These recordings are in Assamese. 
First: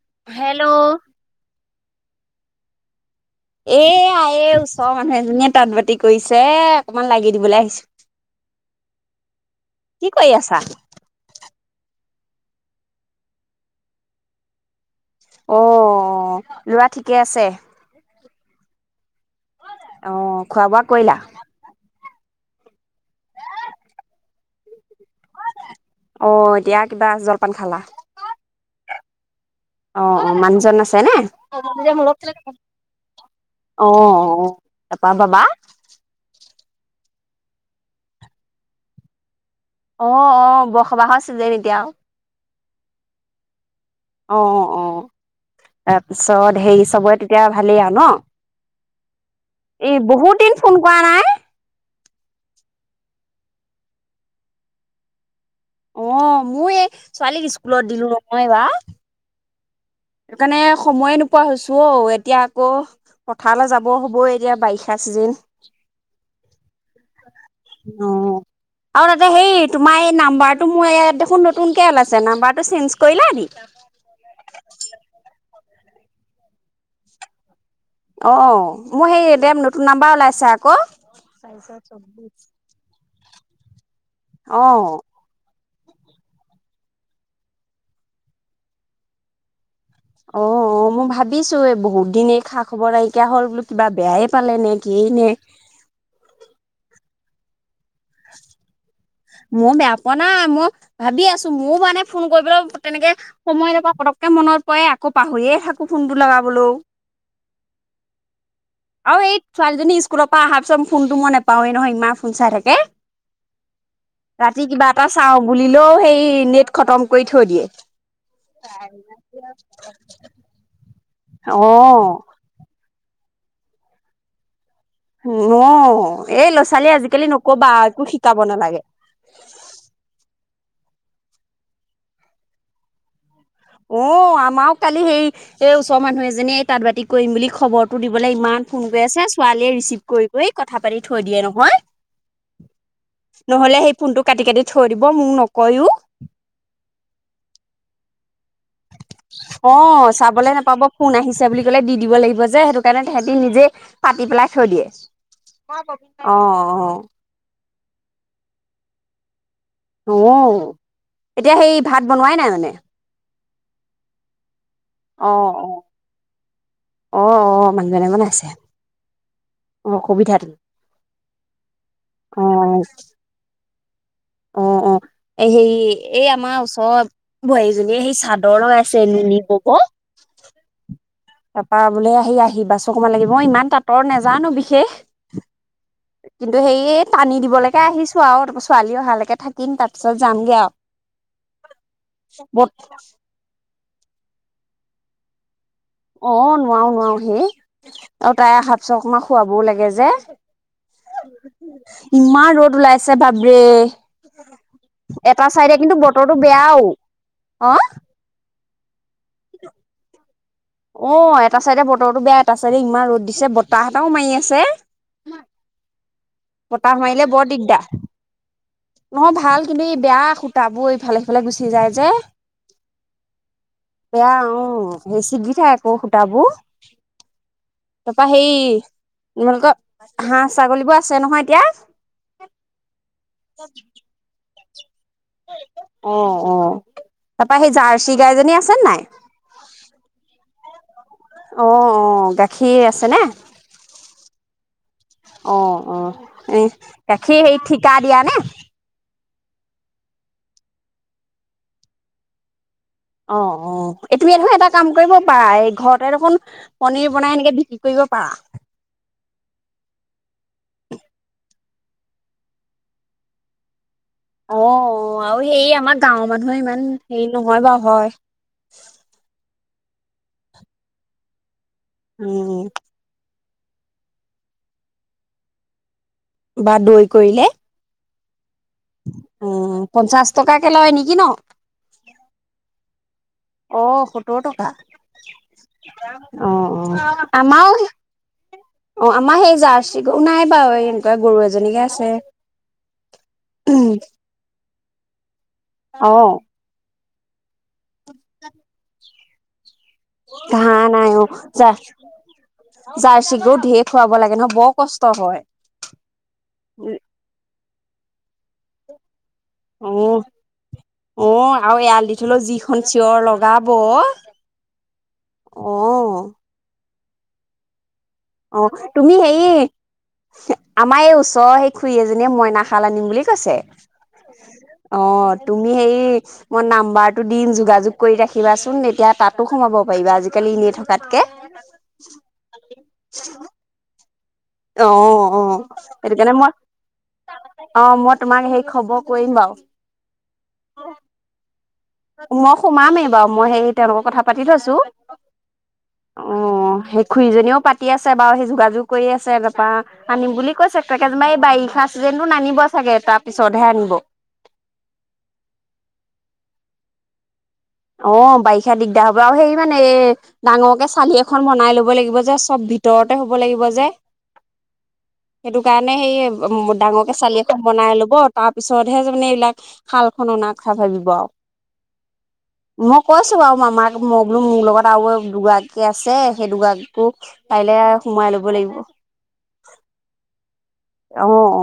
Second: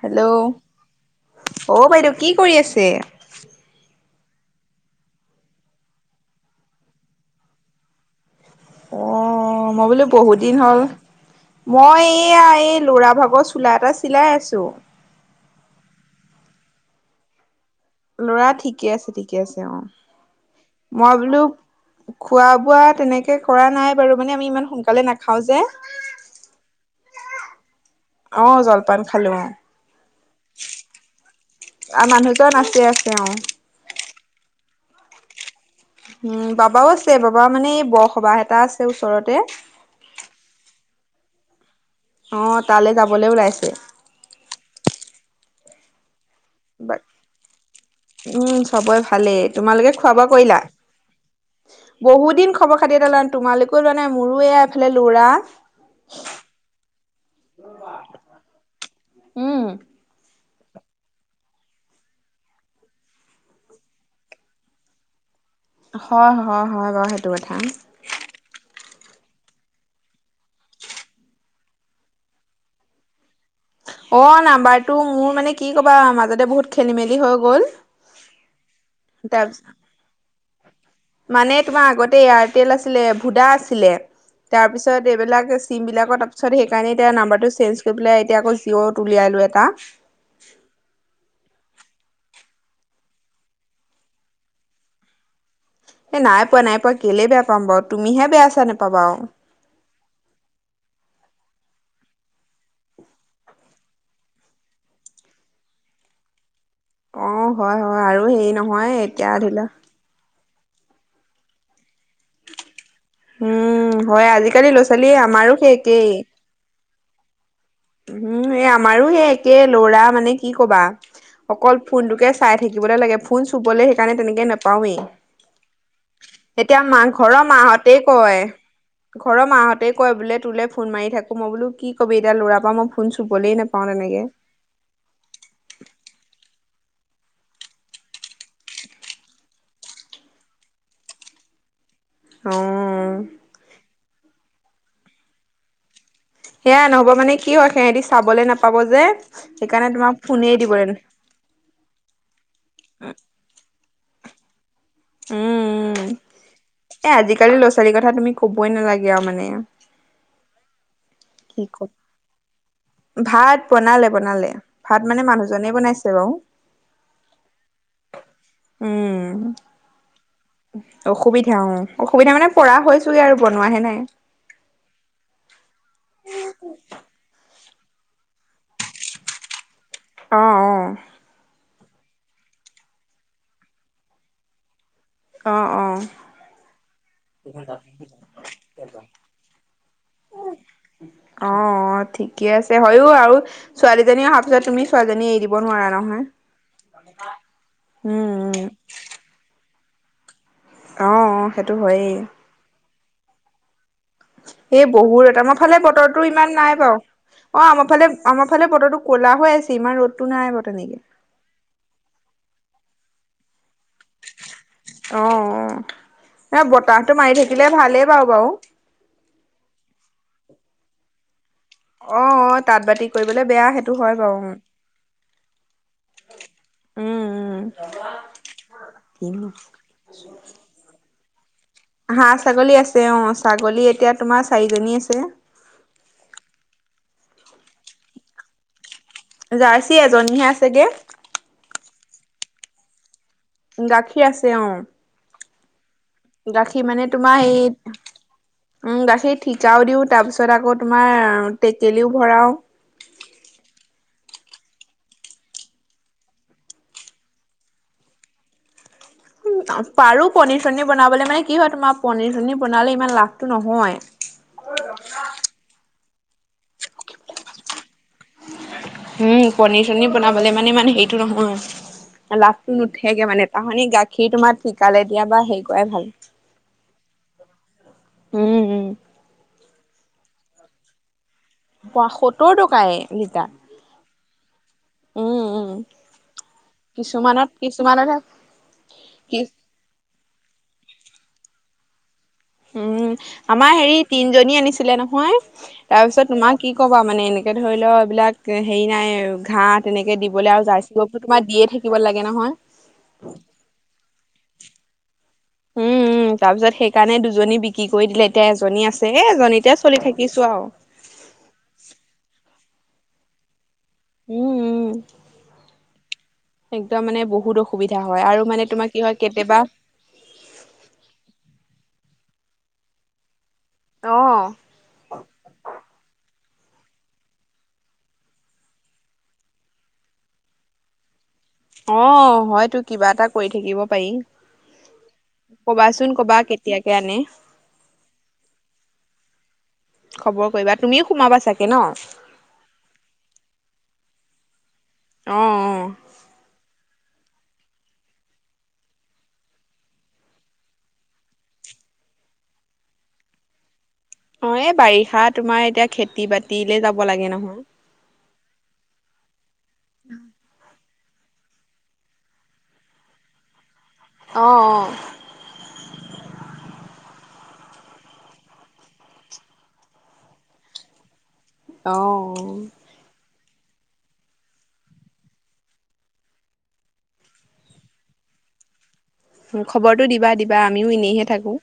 হেল্ল' অ' বাইদউ। কি কৰি আছে? এইয়া এই ওচৰৰ মানুহ এজনীয়ে তাঁত বাতি কৰিছে অকনমান লাগি দিবলৈ আহিছো। অ' মই বোলো কি কৰি বহুত দিন আছা? হ'ল। মই এয়া এই লৰা ভাগৰ চোলা এটা চিলাই আছো। অ' লৰা ঠিকে আছে? ল'ৰা ঠিকে আছে দে। অ' খোৱা বোৱা কৰিলা? বোলো খোৱা বোৱা তেনেকে কৰা নাই বাৰু, মানে আমি ইমান সোনকালে নাখা অ' দিয়া কিবা জলপান খালা? অ' জলপান খালো অ'। অ' অ' মানুহজন আছে নে অ' আৰু মানুহজন আছে আছে অ'। অ'। অ' এপা বাবা উম বাবাও আছে বাবা মানে এই বৰসভা এটা আছে ওচৰতে অ' অ' বৰসবাহ আছে যে তেতিয়াও অ' তালে যাবলৈ ওলাইছে অ' অ' অ' তাপ চত হেৰি চবৰে তেতিয়া ভালেই আৰু উম, চবৰে ভালেই তোমালোকে ন এই বহুত দিন ফোন কৰা নাই বহুতদিন খবৰ খাতি এটা লোৱা তোমালোকেও লোৱা নাই মোৰো এয়া এইফালে ল'ৰা অ' মো এই ছোৱালীক স্কুলত দিলো নহয় বা উম। সেই কাৰণে সময়ে নোপোৱা হৈছো অ এতিয়া আকৌ পথাৰলৈ যাব হ'বই এতিয়া বাৰিষা চিজিন হয় হয় হয় বাৰু সেইটো কথা আৰু তাতে সেই তোমাৰ এই নাম্বাৰটো মোৰ ইয়াত দেখোন নতুনকে উলাইছে নাম্বাৰটো চেঞ্জ কৰিলা নি অ' নম্বৰটো টো মোৰ মানে কি ক'বা মাজতে বহুত খেলি মেলি হৈ গ'ল অ' মোৰ হে তাৰপিছ দেম নতুন নাম্বাৰ ওলাইছে আ ক মানে তোমাৰ আগতে এয়াৰটেল আছিলে ভুদা আছিল ছিলে অ তাৰপিছত এইবিলাক চিম বিলাকৰ তাৰপিছত সেইকাৰণে এতিয়া নাম্বাৰটো চেঞ্জ কৰি পেলাই এতিয়া আকৌ জিঅ'ত উলিয়ালো এটা। অ, অ মই ভাবিছো এই বহুত। দিনেই খা-খৱৰ নাইকিয়া হ'ল বোলো কিবা বেয়াই পালে নে কিয়েই নে? এ নাই পোৱা নাই পোৱা কেলে বেয়া পাম বাৰু। তুমিহে বেয়া চেয়া নোপাবা মোৰ বেয়া পোৱা নাই মই ভবি আছোঁ। মোৰ মানে ফোন কৰিবলৈ তেনেকে সময় নাপাও পতকে মনত পৰে আকৌ পাহৰিয়ে থাকো ফোনটো লগাবলৈও। অ, হয়, হয় আৰু সেই অ এই ছোৱালীজনি স্কুলৰ পৰা অহা পিচত ফোনটো মই নাপাওয়ে নহয় ইমান ফোন চাই থাকে উম হয় ৰাতি আজিকালি ল'ৰা কিবা এটা ছোৱালী চাওঁ আমাৰো বুলিলেও একেই সেই নেট খতম কৰি থৈ দিয়ে। উম এই আমাৰো এই একে লৰা মানে কি কবা। অকল অ', ফোনটোকে চাই থাকিবলৈ লাগে। ফোন চুবলৈ সেইকাৰণে তেনেকে নাপ পাওঁয়ে অ', এই ল'ৰা এতিয়া ছোৱালী মা আজিকালি ঘৰৰ নকবা মাহতে একো শিকাব কয় নালাগে ঘৰৰ মাহতে কয় বোলে তোলে ফোন মাৰি থাকো মই বোলো কি ক'বি এতিয়া ল'ৰা। মই ফোন চুন অ, আমাও কালি হেই এই ওচৰৰ মানুহে এজনীয়ে তাঁত বাতি কৰিম বুলি খবৰটো দিবলে ইমান ফোন কৰি আছে, ছোৱালীয়ে ৰিচিভ কৰি কৰি কথা পাতি থৈ দিয়ে নহয়। অ নহ'লে সেই ফোনটো কাটি কাটি। থৈ দিব, মোক নকয়ো। সেয়া নহ'ব মানে কি হয়, সিহঁতি চাবলে নাপা অ চাবলে নাপাব দিবলৈ ফোন আহিছে বুলি কলে দি দিব লাগিব যে, সেইটো কাৰণে তেহেতি নিজে পাতি পেলাই থৈ দিয়ে। উম উম উম, অ এ আজিকালি ল'ৰা ছোৱালীৰ কথা তুমি ক'বই নালাগে আও মানে। অ। এতিয়া কি ক সেই ভাত বনোৱাই নাই মানে? ভাত, বনালে বনালে। ভাত মানে অ, অ, মানুহজনে বনাইছে বাৰু অ, অ, মানুহজনে বনাইছে, উম সুবিধাটো। অসুবিধা অ, অসুবিধা অ মানে পৰা হৈছোঁয়ে আৰু ব নোৱাহে নাই। অ অ এ হেই, এই আমাৰ ওচৰত বো য়ে, সেই চাদৰ লগাইছে, নুনি বব। অ অ তাপা বোলে আহি আহি বাছ অকমান লাগিব, মই ইমান তাঁতৰ নেযানো বিশেষ। অ অ কিন্তু শেইয়ে টানি দিবলেকে আহিছো আও, তাপাচ ছোৱালী অহালৈকে থাকিম তাৰপিছত যামগে আও। অ অ ব ছোৱালজনী অহা পাছত তুমি ছোৱীজনী এৰি দিব। নোৱাৰা নহয় অ নোৱাৰো নোৱাৰো হুনো উম আউ তাই উম শাক চকমা খোৱাবও লাগে যে। অ অ সেইটো [unintelligible] হয়েই ইমান ৰ'দ ওলাই। আছে ভাবৰে। এ বহুত, আমাৰ ফালে বতৰটো ইমান নাই বাউ, অ আমাৰ ফালে আমাৰ। ইফালে বতৰটো কলা হৈ আছে। ইমান ৰদতটো নাই বতৰ। অ এটা চাইডে বতৰটো বেয়া, এটা চাইডে ইমান ৰ'দ। দিছে বত। বতাৱ মাৰি আছে, অ অ এ আও বতাহটো মাৰিলে মাৰি বৰ থাকিলে দিগদাৰ, ভালেই বাৰু বাৰু নহয় ভাল কিন্তু ই বেয়া। তাবো ইফালে সিফালে গুচি। যায় যে অ অ তাঁত বাতি কৰিবলৈ বেয়া সেইটো হয় বাউ উম্। যাই আকৌ সূতাবো, তাপা সেই, উম তোমালোকৰ হাঁহ ছাগলী বোৰ। আছে নহয় এতিয়া হাঁহ ছাগলী আছে অঁ ছাগলী এতিয়া তোমাৰ চাৰিজনী আছে অঁ অঁ তাপা হেৰি জাৰ্চি গাইজনী আছে নাই জাৰ্চি এজনীহে আছেগে অ 'অ' গাখীৰ আছে নে গাখীৰ আছে অঁ অঁ অঁ উম তোমাৰ গাখীৰ সেই এই ঠিকা দিয়া নে উম গাখীৰ ঠিকাও দিওঁ তাৰপিছত আকৌ তোমাৰ টেকেলিও ভৰাও অ' অ' তুমি দেখোন এটা কাম কৰিব পাৰা এই ঘৰতে দেখোন পনিৰ বনাই এনেকে বিক্ৰী কৰিব পাৰা উম পাৰো পনীৰ চনীৰ বনাবলৈ মানে কি হয় তোমাৰ পনিৰ চনীৰ বনালে ইমান লাভটো নহয় অঁ অঁ আৰু হেৰি আমাৰ গাঁৱৰ মানুহ ইমান হেৰি নহয় বাৰু হয় উম পনীৰ চনীৰ বনাবলে মানে ইমান হেইটো নহয় উম লাাভটো নুঠেগে মানে তাৰ সলনি গাখীৰ তোমাৰ ঠিকালে দিয়া বা হেৰি কৰাই ভাল বা দৈ কৰিলে উম উম উম পঞ্চাশ টকাকে লয় নেকি ন পায় অঁ সতৰ টকা উম উম অঁ কিছুমানত আমাৰ কিছুমানতহে অঁ কি আমাৰ সেই জাৰ্চি নাই বাৰু কা গৰু এজনীহে আছে। উম, আমাৰ হেৰি তিনজনী আনিছে। আছিলে নহয়। তাৰ অ পিছত তোমাৰ কি ক'ম খোৱা মানে এনেকে ধৰি লও এইবিলাক হেৰি নাই আৰু ঘাঁহ তেনেকে দিবলৈ আৰু ঘাঁহ জাৰ্চি নাই গৰুকতো অ'। তোমাৰ দিয়ে থাকিব লাগে নহয় জাৰ্চি গৰু ঢেৰ খুৱাব লাগে নহয়, বৰ কষ্ট হয়। উম উম তাৰ পিছত সেইকাৰণে দুজনী বিক্ৰী কৰি দিলে এতিয়া এজনী আছে। এ এজনীতে চলি অ' থাকিছো আৰু অ' আৰু এৰাল দি থলেও যি খন চিঞৰ লগাব ব উম উম অ' একদম মানে বহুত অসুবিধা। হয় আৰু মানে অ' তোমাৰ কি তুমি হয় কেতিয়াবা হেৰি আমাৰ এই ওচৰৰ সেই খুৰি এজনী এজনীয়ে মইনা খাল আনিম বুলি কৈছে। অ অ' তুমি হেৰি মই নাম্বাৰটো দিম যোগাযোগ কৰি ৰাখিবাচোন এতিয়া তাতো সোমাব পাৰিবা আজিকালি এনেই থকাতকে। অ' হয়তো কি কিবা এটা কৰি থাকিব পাৰি। অ' অ' কবাচোন সেইটো কাৰণে কবা মই, কেতিয়াকে আনে অ' মই তোমাক সেই খবৰ কৰিম বাৰু। খবৰ কৰিবা তুমিও সোমাবা চাগে ন মই সোমামেই বাৰু মই সেই তেওঁলোকৰ কথা পাতি থৈছোঁ। অ' সেই অ'। খুৰীজনীও পাতি আছে বাৰু সেই যোগাযোগ কৰি আছে তাৰপৰা আনিম বুলি কৈছে পেকেত মাই বাৰিষা চিজনটো নানিব চাগে, তাৰপিছতহে আনিব। অ' এই বাৰিষা তোমাৰ এতিয়া খেতি বাতিলে যাব লাগে নহয়। অ' বাৰিষা দিগদাৰ হ'ব আৰু সেই মানে এ ডাঙৰকে চালি এখন বনাই ল'ব লাগিব যে, চব ভিতৰতে হ'ব লাগিব যে। অ সেইটো কাৰণে সেই অ' ডাঙৰকে চালি এখ বনাই ল'ব তাৰ পিছতহে যেনিবা এইবিলাক শালখন অনা কথা ভাবিব আৰু। অ'। বাৰ মামাক বোলো মোৰ লগত আৰু দুগৰাকী আছে সেই দুগৰাকীকো পাৰিলে সোমাই ল'ব লাগিব। বা আমিও এনেইহে অ থাকোঁ। অ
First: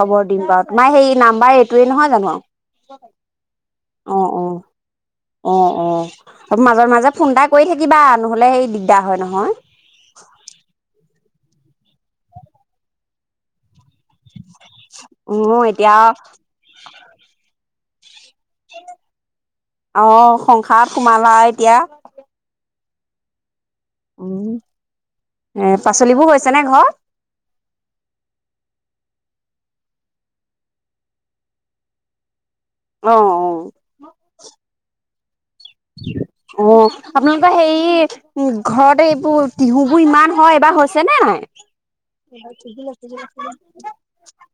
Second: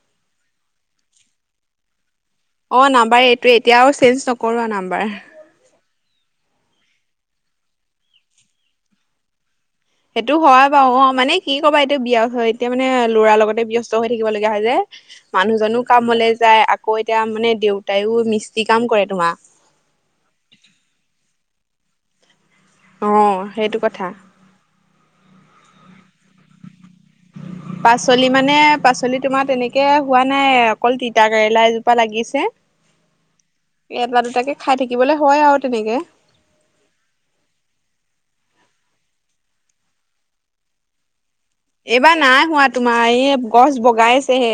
খবৰ দিম বাৰু তোমাৰ সেই নাম্বাৰ এইটোয়ে নহয় জানো? অ নাম্বাৰ এইটোয়ে এতিয়া আও চেঞ্জ নকৰোঁ আৰু নাম্বাৰ। মাজৰ মাজে মাজে ফোন এটা কৰি থাকিবা, নহ'লে সেই দিগদাৰ হয় নহয়। সেইটো হয় বাৰু অ- মানে কি ক'বা এইটো বিয়স হয় এতিয়া মানে ল'ৰাৰ লগতে ব্যস্ত হৈ থাকিব লগীয়া হৈ যায় উম মানুহজনো এতিয়া কামলৈ যায় আকৌ এতিয়া মানে দেউ তাইও মি অহ-সংসাৰত সোমালা এতিয়া অ সেইটো কথা। উম এ পাচলিবোৰ হৈছে নে ঘৰত? পাচলি মানে, পাচলি তোমাৰ তেনেকে হোৱা নাই, অকল তিতা কেৰেলা এজোপা লাগিছে। অ অ এটা দুটাকে খাই থাকিবলৈ হয় আৰু তেনেকে। অ আপোনালোকৰ হেই উম ঘৰতে এইবোৰ তিহুবোৰ ইমান হয়, এইবাৰ হৈছে নাই? এইবাৰ নাই হোৱা তোমাৰ এই গছ বগাইছেহে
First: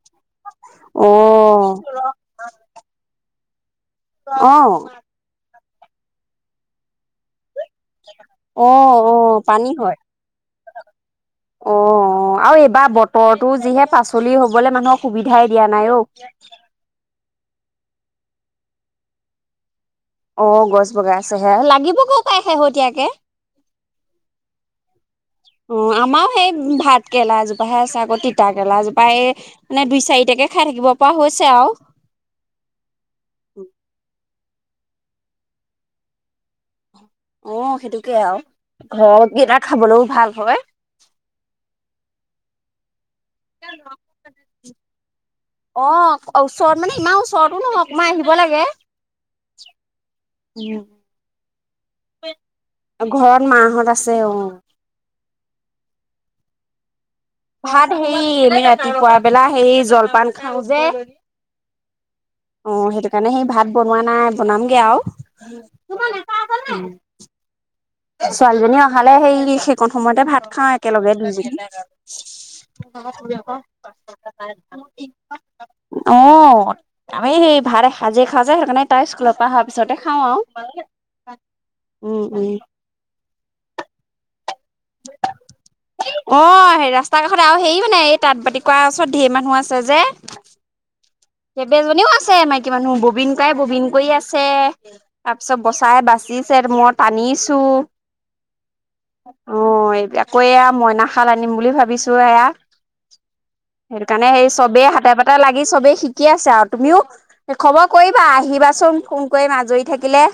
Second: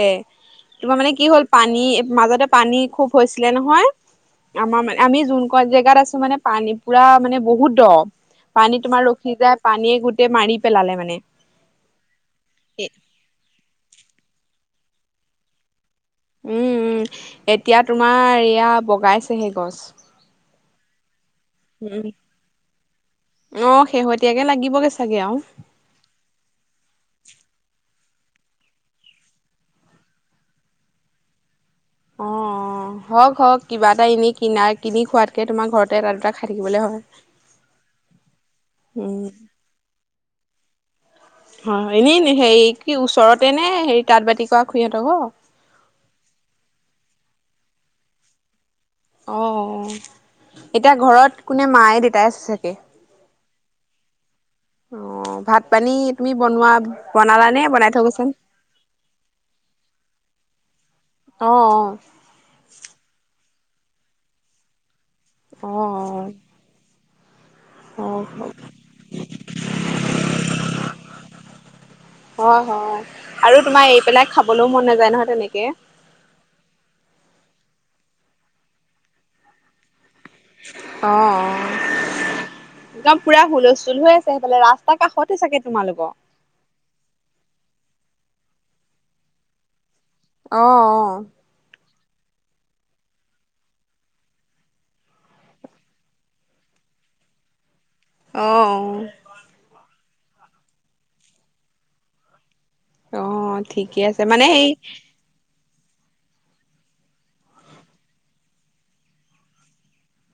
তোমাৰ মানে কি হ'ল অ', পানী মাজতে পানী খুব হৈছ ছিলে নহয়। অ', আমাৰ মানে আমি যোন কন জেগাত আছো মানে পানী পুৰা মানে বহুত [unintelligible] পানী অ', তোমাৰ ৰখি অ', যায় পানী হয় পানীয়ে গোটেই মাৰি পেলালে মানে? অ আৰু এইবাৰ বতৰ তো যিহে পাচলি হ'বলে মানুহক সুবিধাই দিয়া নাই অ উম উম এতিয়া তোমাৰ এয়া বগাইছেহে গছ। অ গছ বগাই ছেহে লাগিব উম গেও পাই শেহতীয়াকে অ শেহতীয়াকে লাগিবগে চাগে আৰু অ আমাৰও সেই ভাত কেৰেলা এজোপ আছে আকৌ তিতা কেৰেেলা জোপাই এই মানে দুই চাৰিটাকে খাই থাকিব পৰা হৈছে আও অ অ হওক হওক কিবা এটা এনেই কনা কিনি খোৱাতকৈ তোমাৰ ঘৰতে এটা দুটা খাই থাকিবলৈ হয়। অ সেইটোকে আৰু উম ঘৰত কেইটা খাবলৈও ভাল। হয়। অ এনেই ন সেই কি ওচৰতে নে হেৰি তাঁত বাতি কৰা খুইহঁতক ঘ অ', ওচৰত মানে ইমান ওচৰতো নহওক মাৰ আহিব লাগে। অ' উম, এতিয়া ঘৰত কোনে, মায়ে দেতাই আছে চাগে? মাহত আছে অ'। অ' ভাত পানী তুমি বনোৱা বনালানে বনাই ভাত থৈ হে, গৈছা এনেই ৰাতিপুৱা বেলা সেই জলপান খাওঁ যে অ অ' সেইটো কাৰণে সেই ভাত বনোৱা নাই, বনামগে আৰু। [inaudible] অ অ অ ছোৱালীজনী অহালে সেই সেইকণ সময়তে ভাত খাওঁ একেলগে দুই জনি হয় হয় আৰু তোমাৰ এৰি পেলাই খাবলৈও মন নাযায় নহয় তেনেকে অ' আমি সেই ভাত ভাজি খাও যে সেইকাৰণ তাই স্কুলৰ পৰা অহাৰ পিছতে খাওঁ আৰু অ অ উম উম। একদম পুৰা হুলস্থুল হৈ আছে। সেইফালে ৰাস্তাৰ কাষতে চাগে তোমালোকৰ অ' সে ৰাস্তা কাষতে, আৰু হেৰি মানে এই তাঁত বাতি কৰাৰ ওচৰত ধঢেৰ মানুহ আছে যে। আহ অ'। এনেও আছে মাইকী মানুহ ববিনকৰাই ববিন কৰি আছে, তাৰ পিছত বচাই বাচিছে, মই টানিছো। অ' অ'। অ' এইবিলাক কৰি আৰু, মইনা খাল আনিম বুলি ভাবিছো এয়া। অ ঠিকে সেইটো আছে কাৰণে মানে সেই চবেই হাতে পাতে লাগে চবেই শিকি আছে আৰু তুমিও, খবৰ কৰিবা আহিবাচোন, ফোন কৰি আজৰি থাকিলে।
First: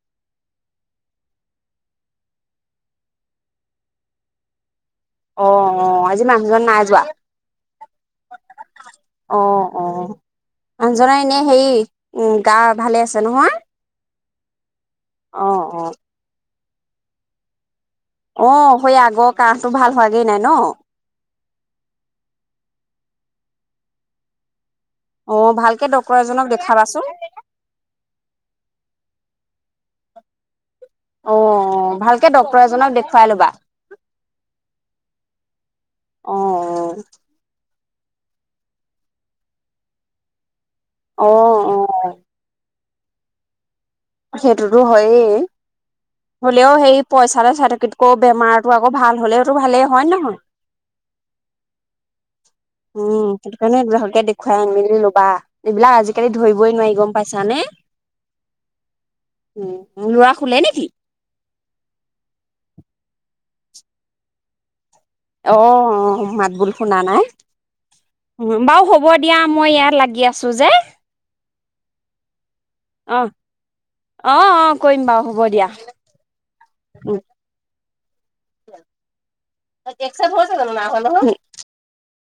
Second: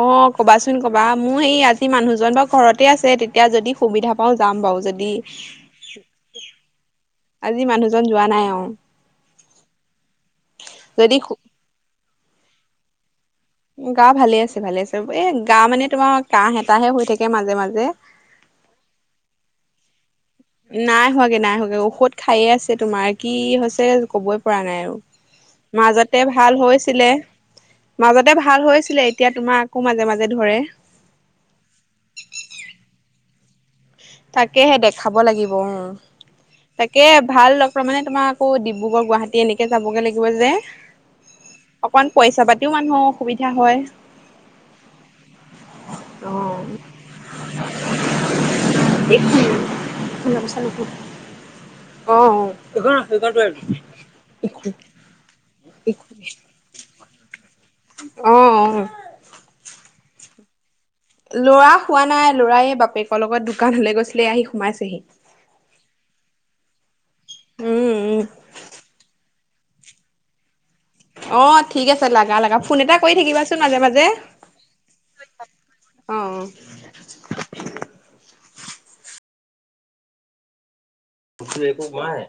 অ' কবাচোন কবা, মোৰ সেই আজি মানুহজন বাৰু ঘৰতে আছে তেতিয়া যদি সুবিধা পাও যাম বাৰু যদি আহ আহ, আজি মানুহজন নাই যোৱা? আজি মানুহজন যোৱা নাই অ আহ আহ মানুহজনৰ যদি এনে হেৰি উম গা ভালে আছে নহয়? গা ভালে আছে ভালে আছে। এ অ গা অ মানে তোমাৰ কাহ কাহে হৈ থাকে মাজে মাজে। অ' সেই আগৰ কাহটো ভাল হয় নাই হোৱাগে নাই হোৱাগে, ঔষধ খায়ে আছে তোমাৰ কি ছে ক'বই পৰা নাই আৰু। অ' ভালকে মাজতে ডক্তৰ ভাল এজনক হৈছিলে দেখাবাচোন। মাজতে ভাল হৈছিলে, এতিয়া তোমাৰ আকৌ মাজে মাজে ধৰে। অ' অ', ভালকে ডক্তৰ এজনক দেখুৱাই ল'বা। তাকেহে দেখাব লাগিব অ'। অ তাকে ভাল লগ প্ৰমাণে তোমাৰ আকৌ ডিব্ৰুগড় গুৱাহাটী এনেকৈ যাবগৈ লাগিব যে। অ অ অ অকন পইচা পাতিও মানে অ', অসুবিধা হয়। সেইটোতো হয়েই, অ', হ'লেও সেই পইচাতে চাই থকেতকৈ বেমাৰটো আকৌ ভাল হলেওতো ভালেই হয় নহয়, উম সেইটো কাৰণে ভালকে দেখুৱাই আন মেলি লবা এইবিলাক আজিকালি ধৰিবই নোৱাৰ। নাই গম পাইছা নে। অ। উ লৰা খোলে নেকি? লৰা হোৱা নাই লৰাই বাপেকৰ লগত দোকান হলে গৈছিলে আহি সোমাইছেহি। অ', অ', মাতবোল শুনা নাই। উম, উম, উম, বাৰু হ'ব দিয়া মই ইয়াত লাগি আছো যে। অ ঠিক আছে লগা লগা ফোন এটা কৰি অ', থাকিবাচোন মাজে মাজে, অ', অ', কৰিম বাৰু হ'ব দিয়া। অ। একচপ। তঠু একো মে।